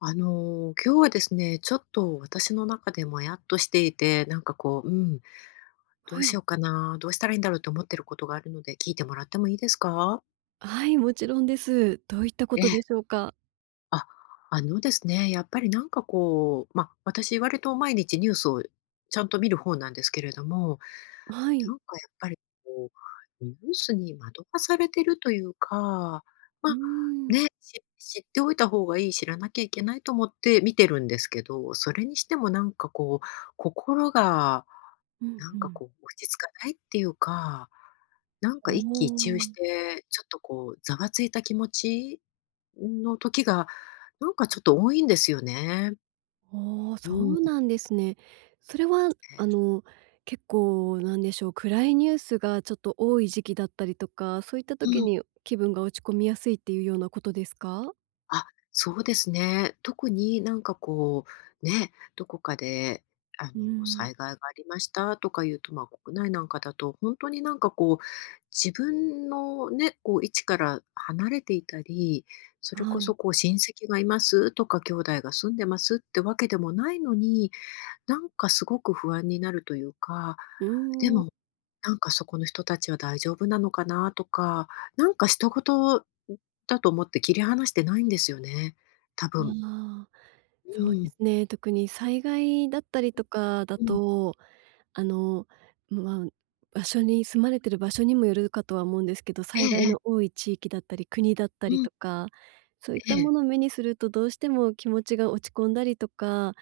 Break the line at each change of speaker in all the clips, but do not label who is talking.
今日はですね、ちょっと私の中でもやっとしていて、なんかこう、うん、ど
は
うし
い。
ようかな、どうしたらいいんだろうと思ってることがあるので、聞いてもらってもいいですか？
はい、もちろんです。どういったこ
え
と
え。
でしょうか？
あ、あのですね、やっぱりなんかこう、まあ、私割と毎日ニュースをちゃんと見る方なんですけれども、
は
な
い。
んかやっぱりこう、ニュースに惑わされてるというか、
う
ま
ー
あ、
ん。
ね、知っておいた方がいい、知らなきゃいけないと思って見てるんですけど、それにしてもなんかこう、心が
うん
な
う
んか
ん。
こう落ち着かないっていうか、なん
お
か一喜一憂
お、
して、ちょっとこうざわついた気持ちの時が、なんかちょっと多いんですよね。う
そ
ん。
うなんですね。それは、あ
ね
の、結構なんでしょう、暗いニュースがちょっと多い時期だったりとか、そういった
う
時
ん。
に気分が落ち込みやすいっていうようなことですか？
あ、そうですね。特になんかこう、ね、どこかであ
うー
の、
ん、
災害がありましたとか言うと、ま、国内なんかだと、本当になんかこう、自分のね、こう位置から離れていたり、それ
は
こ
い。
そこう親戚がいますとか、兄弟が住んでますってわけでもないのに、なんかすごく不安になるというか、
う
で
ーん。
もなんかそこの人たちは大丈夫なのかなとか、なんか他人事だと思って切り離してないんですよね、多分。
ああ、
う
そうで
ん、
すね。特に災害だったりとかだ
うん。
とあの、まあ、場所に住まれてる場所にもよるかとは思うんですけど、
え
災
え
害
え
の
え。
多い地域だったり、国だったり
うん、
とか、そういっ
え
たも
え。
のを目にするとどうしても気持ちが落ち込んだりとか、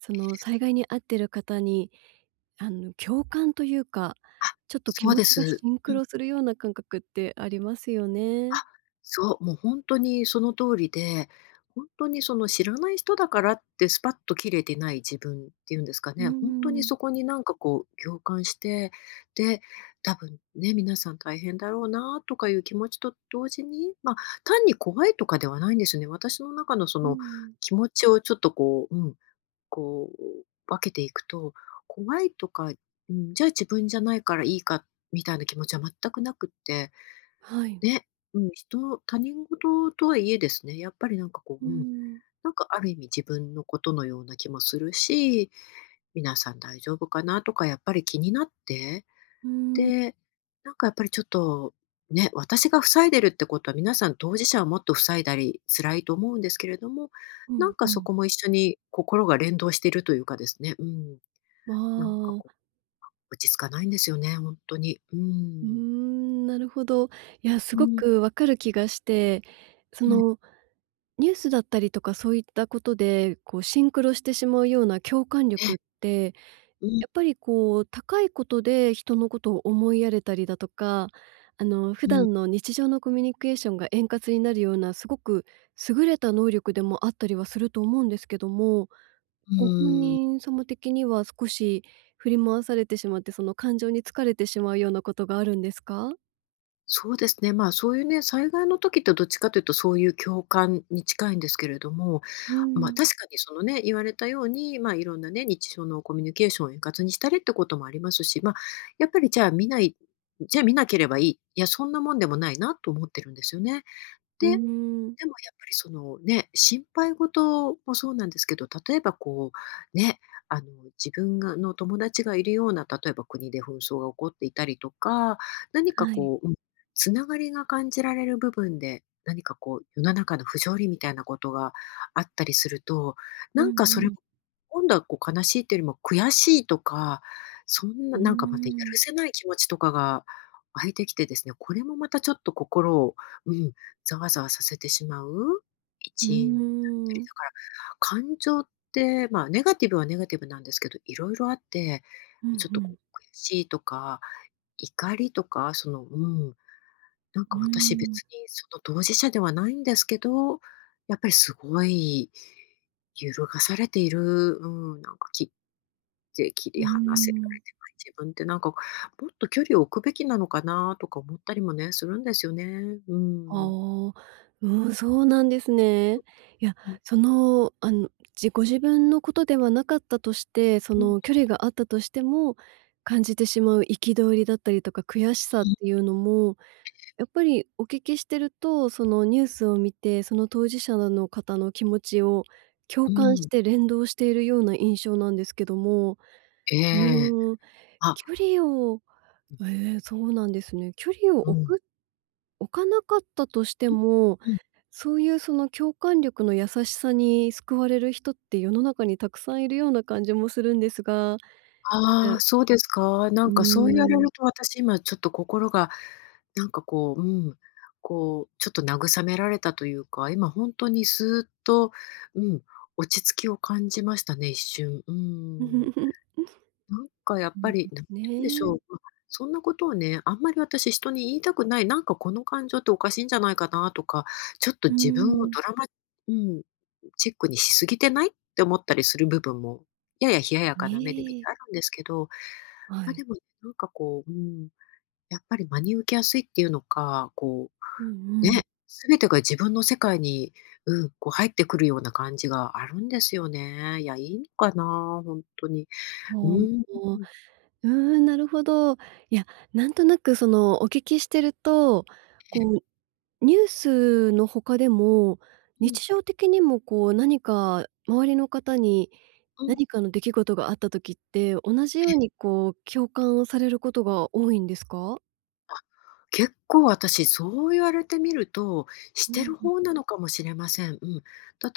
その災害に遭ってる方に、共感というか、
あ、
ちょっと気
そう
持
で
ちが
す。
シン
う
ク
ん。
ロするような感覚ってありますよ
あ、
ね。
そう、もう本当にその通りで、本当にその知らない人だからってスパッと切れてない自分っていうんですか
うー
ね、本当に
ん、
そこになんかこう共感して、で、多分ね、皆さん大変だろうなとかいう気持ちと同時に、まあ、単に怖いとかではないんですよね。私の中のそ
う
の
ん、
気持ちをちょっとこう、うん、こう分けていくと、怖いとか、うん、じゃあ自分じゃないからいいかみたいな気持ちは全くなくって
はい。
ね、うん、他人事とはいえですね、やっぱりなんかこ
うー
う、うん、
ん、
なんかある意味自分のことのような気もするし、皆さん大丈夫かなとかやっぱり気になって、
うーん、
で、なんかやっぱりちょっと、ね、私が塞いでるってことは皆さん当事者はもっと塞いだり辛いと思うんですけれども、
う
な
ん
んか
う
そ
ん。
こも一緒に心が連動しているというかですね、うん、
あ
なんかこ
あ。
う、落ち着かないんですよね、本当に。うー
うー
ん。
ん、なるほど。いや、す
う
ご
ん、
くわかる気がして、そ
ええ、
の、ニュースだったりとかそういったことで、こう、シンクロしてしまうような共感
ええ、
力って、
うん、
やっぱり、こう、高いことで人のことを思いやれたりだとか、
う
普
ん、
段の日常のコミュニケーションが円滑になるような、すごく優れた能力でもあったりはすると思うんですけども、
う
ご本
ーん。
人様的には少し振り回されてしまって、その感情に疲れてしまうようなことがあるんですか？
そうですね。まあ、そういうね、災害の時ってどっちかというとそういう共感に近いんですけれども、
う
まあ、
ん、
確かにそのね、言われたように、まあ、いろんなね、日常のコミュニケーションを円滑にしたりってこともありますし、まあ、やっぱりじゃあ見なければいい、いや、そんなもんでもないなと思ってるんですよね。
う
で
ーん。
でもやっぱりそのね、心配事もそうなんですけど、例えばこうね、あの自分がの友達がいるような、例えば国で紛争が起こっていたりとか、何か
はい。
こう、うん、つながりが感じられる部分で、何かこう世の中の不条理みたいなことがあったりすると、
うん
な
う
んかそれも、
ん。
今度はこう悲しいというよりも悔しいとか、そん
う
な
ー
なんかまたやる
ん。
せない気持ちとかが湧いてきてですね、これもまたちょっと心を、うん、ざわざわさせてしまう
うー
一因だったり、
ん。
だから、感情って、まあ、ネガティブはネガティブなんですけど、いろいろあって、
うんう
ちょっとこ
ん。
う、悔しいとか、怒りとか、その、うん、なん
う
か
ー
私別に
ん。
その当事者ではないんですけど、やっぱりすごい揺るがされている、うん、なんか切って切
う
り
ー
離せられ
ん。
てない自分ってなんか、もっと距離を置くべきなのかなとか思ったりもね、するんですよね。
ああ、うん、そうなんですね。いや、
うん、
その、ご自分のことではなかったとして、そ
うん、うん。
の距離があったとしても、感じてしまう憤りだったりとか悔しさっていうのもやっぱりお聞きしてると、そのニュースを見て、その当事者の方の気持ちを共
う
感し
ん、
て連動しているような印象なんですけども、
え
う
え。
ーん、
あ、
距離を
う
ええ、そうなんですね。距離を
ん、うん。
置かなかったとして
うん、
も、そういうその共感力の優しさに救われる人って世の中にたくさんいるような感じもするんですが、え、
ああ、そうですか。な
う
んかそう言われ
ーん。
ると私今ちょっと心がなんかこう、うん、こうちょっと慰められたというか、今本当にスーッと、うん、落ち着きを感じましたね、一瞬。うん。なんかやっ
そ
ぱ
う
り、
で
な
す
んて言うんでしょ
ね。
う、ま、そんなことをね、あんまり私人に言いたくない、なんかこの感情っておかしいんじゃないかなとか、ちょっと
うー
自分を
ん。
ドラマうん、チックにしすぎてないって思ったりする部分も、やや冷やや
ね
かな目で見て
え。
あるんですけど、
は
ま、
い。
でもねなんかこう、うん、やっぱり真に受けやすいっていうのか、こ
うん
う、
うん。
ね、全てが自分の世界に、うん、こう入ってくるような感じがあるんですよね。いや、いいのかな、ほんとに。う
お
ーん。
お、うーん、なるほど。いや、なんとなくその、お聞きしてると、こう、ニュースの他でも、
うん。
日常的にもこう、何か周りの方に、
うん、
何かの出来事があった時って、同じようにこう、共感をされることが多いんですか？
結構私、そう言われてみると、し
う
て
ん、
る方なのかもしれません。うん。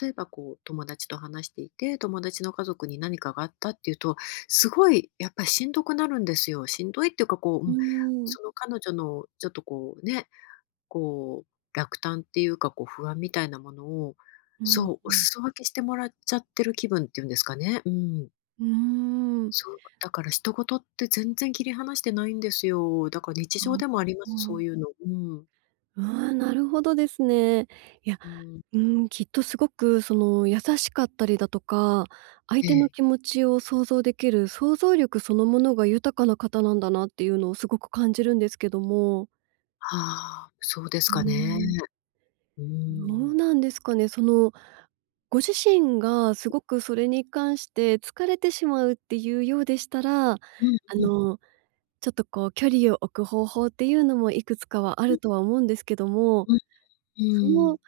例えばこう、友達と話していて、友達の家族に何かがあったっていうと、すごいやっぱりしんどくなるんですよ。しんどいっていうか、こう、
う
うん、
ーん。
その彼女のちょっとこうね、こう、落胆っていうか、こう、不安みたいなものを、
うん、
そう、
う
お
ん。
裾分けしてもらっちゃってる気分っていうんですかね。うん。
うーん。
そう、だから人事って全然切り離してないんですよ。だから日
あ
常でもあります、そうい
あ。
うの。うん。
ああ、なるほどですね。いや、
うん。
うーん、きっとすごくその優しかったりだとか、相
え
手の
え。
気持ちを想像できる想像力そのものが豊かな方なんだなっていうのをすごく感じるんですけども。
ああ、そうです
うー
かね。
ん。
うー
どう
ん。
なんですかね、その、ご自身がすごくそれに関して疲れてしまうっていうようでしたら、
うんうん。
の、ちょっとこう距離を置く方法っていうのもいくつかはあ
う
る
ん
とは思うんですけども、
うん。
その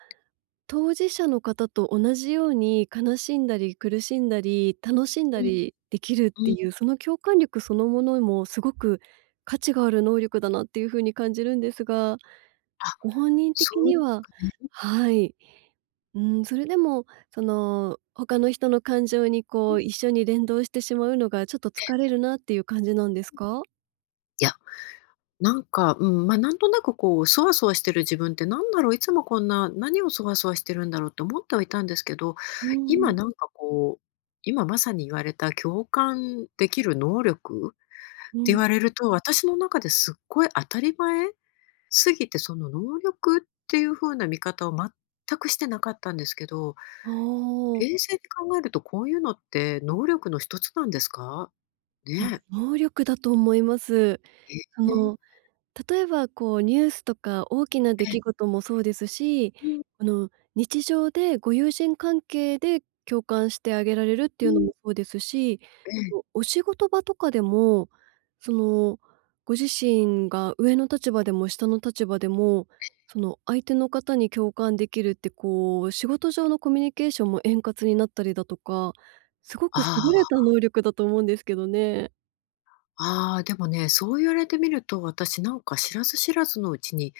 当事者の方と同じように悲しんだり苦しんだり楽しんだ
うん
りできるって
うん。
いう、その共感力そのものもすごく価値がある能力だなっていう風に感じるんですが、
あ、
ご本人
そ
的
うで
に
す
は、
かね。
はい、うん、それでもその他の人の感情に
う
こ
ん。
う一緒に連動してしまうのがちょっと疲れるなっていう感じなんですか？
いや、なんか、うん、ま、なんとなくこう、そわそわしてる自分ってなんだろう、いつもこんな、何をそわそわしてるんだろうって思ってはいたんですけど、
う
今
ん、
なんかこう、今まさに言われた共感できる能力っ
う
て言
ん。
われると、私の中ですっごい当たり前すぎて、その能力っていう風な見方を全くしてなかったんですけど、
あー
冷静に考えるとこういうのって能力の一つなんですか？
まあ、
ねえ。
能力だと思います。
え
そ
え。
の例えば、こうニュースとか大きな出
え
来
え。
事もそうですし、
うん
あの、日常でご友人関係で共感してあげられるって
う
いうの
ん。
もそうですし、
ええ。
お仕事場とかでも、その、ご自身が上の立場でも下の立場でも、その、相手の方に共感できるって、こう仕事上のコミュニケーションも円滑になったりだとか、すごく優れ
あ
た能力だと思うんですけどね。
あ、ああ、でもね、そう言われてみると、私なんか知らず知らずのうちに、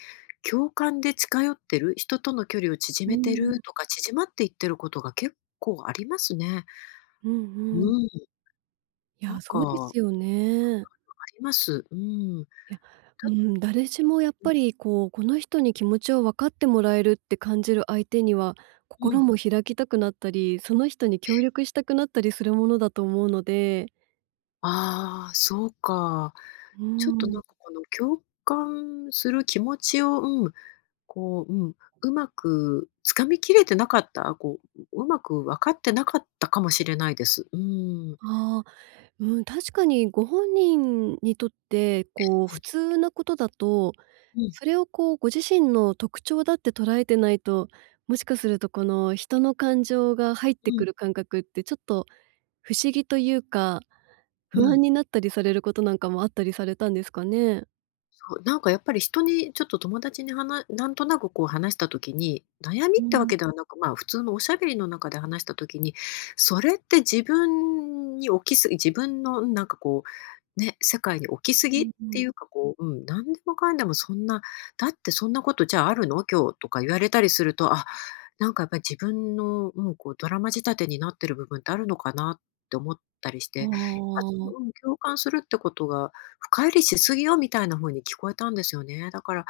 共感で近寄ってる、人との距離を縮
う
めて
ん。
るとか、縮まっていってることが結構ありますね。
うんう
う
ん。
ん、
い
な
や、
ん
そうで
か
すよね。
あります。うん。だ
いや、うん、誰しもやっぱりこう、この人に気持ちを分かってもらえるって感じる相手には、
う
心
ん。
も開きたくなったり、その人に協力したくなったりするものだと思うので、
ああ、そうか。
う
ちょっとな
ん、
んかこの共感する気持ちを、うん、こう、うん、うまくつかみきれてなかった、こう、うまく分かってなかったかもしれないです。うん。
ああ、うん、確かにご本人にとって、こう、普
え、
通なことだと、
うん、
それをこう、ご自身の特徴だって捉えてないと、もしかするとこの人の感情が入って
うん、
くる感覚ってちょっと不思議というか、
う
不安
ん。
になったりされることなんかもあったりされたんですかね？
そう、なんかやっぱり人にちょっと友達にはんとなくこう話した時に、悩み
う
ってわ
ん、
けではなく、まあ、普通のおしゃべりの中で話した時に、それって自分に起きすぎ自分のなんかこう、ね、世界に起きす
う
ぎっ
んうん。う
てい
ん。
うかこう、うん、何でもかんでもそんな、だってそんなことじゃああるの今日とか言われたりすると、あ、なんかやっぱり自分の、うん、こうドラマ仕立てになってる部分ってあるのかなって思ったりして、
あ
やっぱその、う
あ。
ん、共感するってことが深入りしすぎよみたいな風に聞こえたんですよね。だから、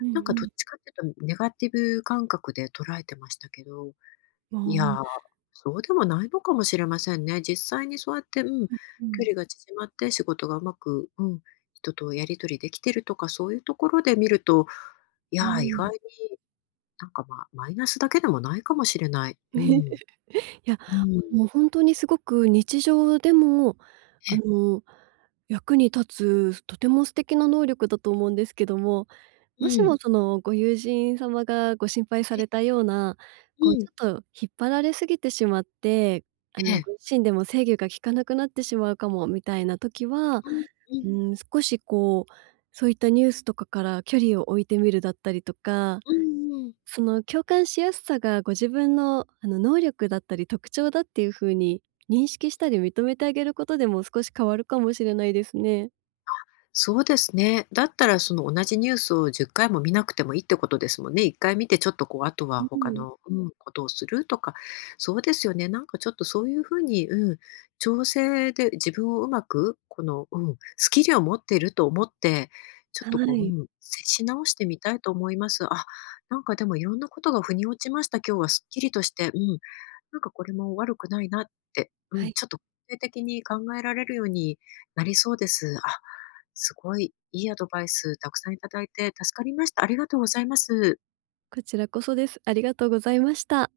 うん
なん
う
かど
ん、
っちかっていうとネガティブ感覚で捉えてましたけど、
あ
い
あ、
や、そうでもないのかもしれませんね。実際にそうやって、うん、距
うん、
離が縮まって仕事がうまく、うん、人とやり取りできてるとか、そういうところで見ると、い
う
や、意外
ん。
になんか、まあ、マイナスだけでもないかもしれない。うん。
いや、
うん。
もう本当にすごく日常でも、
え
あ
え、
の、役に立つ、とても素敵な能力だと思うんですけども、
う
もし
ん。
もそのご友人様がご心配さ
え
れ
え、
たような、
う
こうち
ん、
ょっと引っ張られすぎてしまって、
ええ。
ご自身でも制御が効かなくなってしまうかもみたいな時は、
うんうん。
うん、少しこう、そういったニュースとかから距離を置いてみるだったりとか、
うんうん
その共感しやすさがご自分のあの能力だったり特徴だっていう風に認識したり認めてあげることでも少し変わるかもしれないですね。
そうですね。だったらその同じニュースを10回も見なくてもいいってことですもんね。1回見てちょっとこう、あと
う
は他
ん。
の、うん、ことをするとか。そうですよね。なんかちょっとそういうふうに、うん、調整で自分をうまく、この、うん、スキルを持っていると思って、ちょっ
は
とこう、う
い。
ん、接し直してみたいと思います。あ、なんかでもいろんなことが腑に落ちました。今日はすっきりとして、うん。なんかこれも悪くないなって、
は
うん、
い。
ちょっと肯定的に考えられるようになりそうです。あ、すごいいいアドバイスたくさんいただいて助かりました。ありがとうございます。
こちらこそです。ありがとうございました。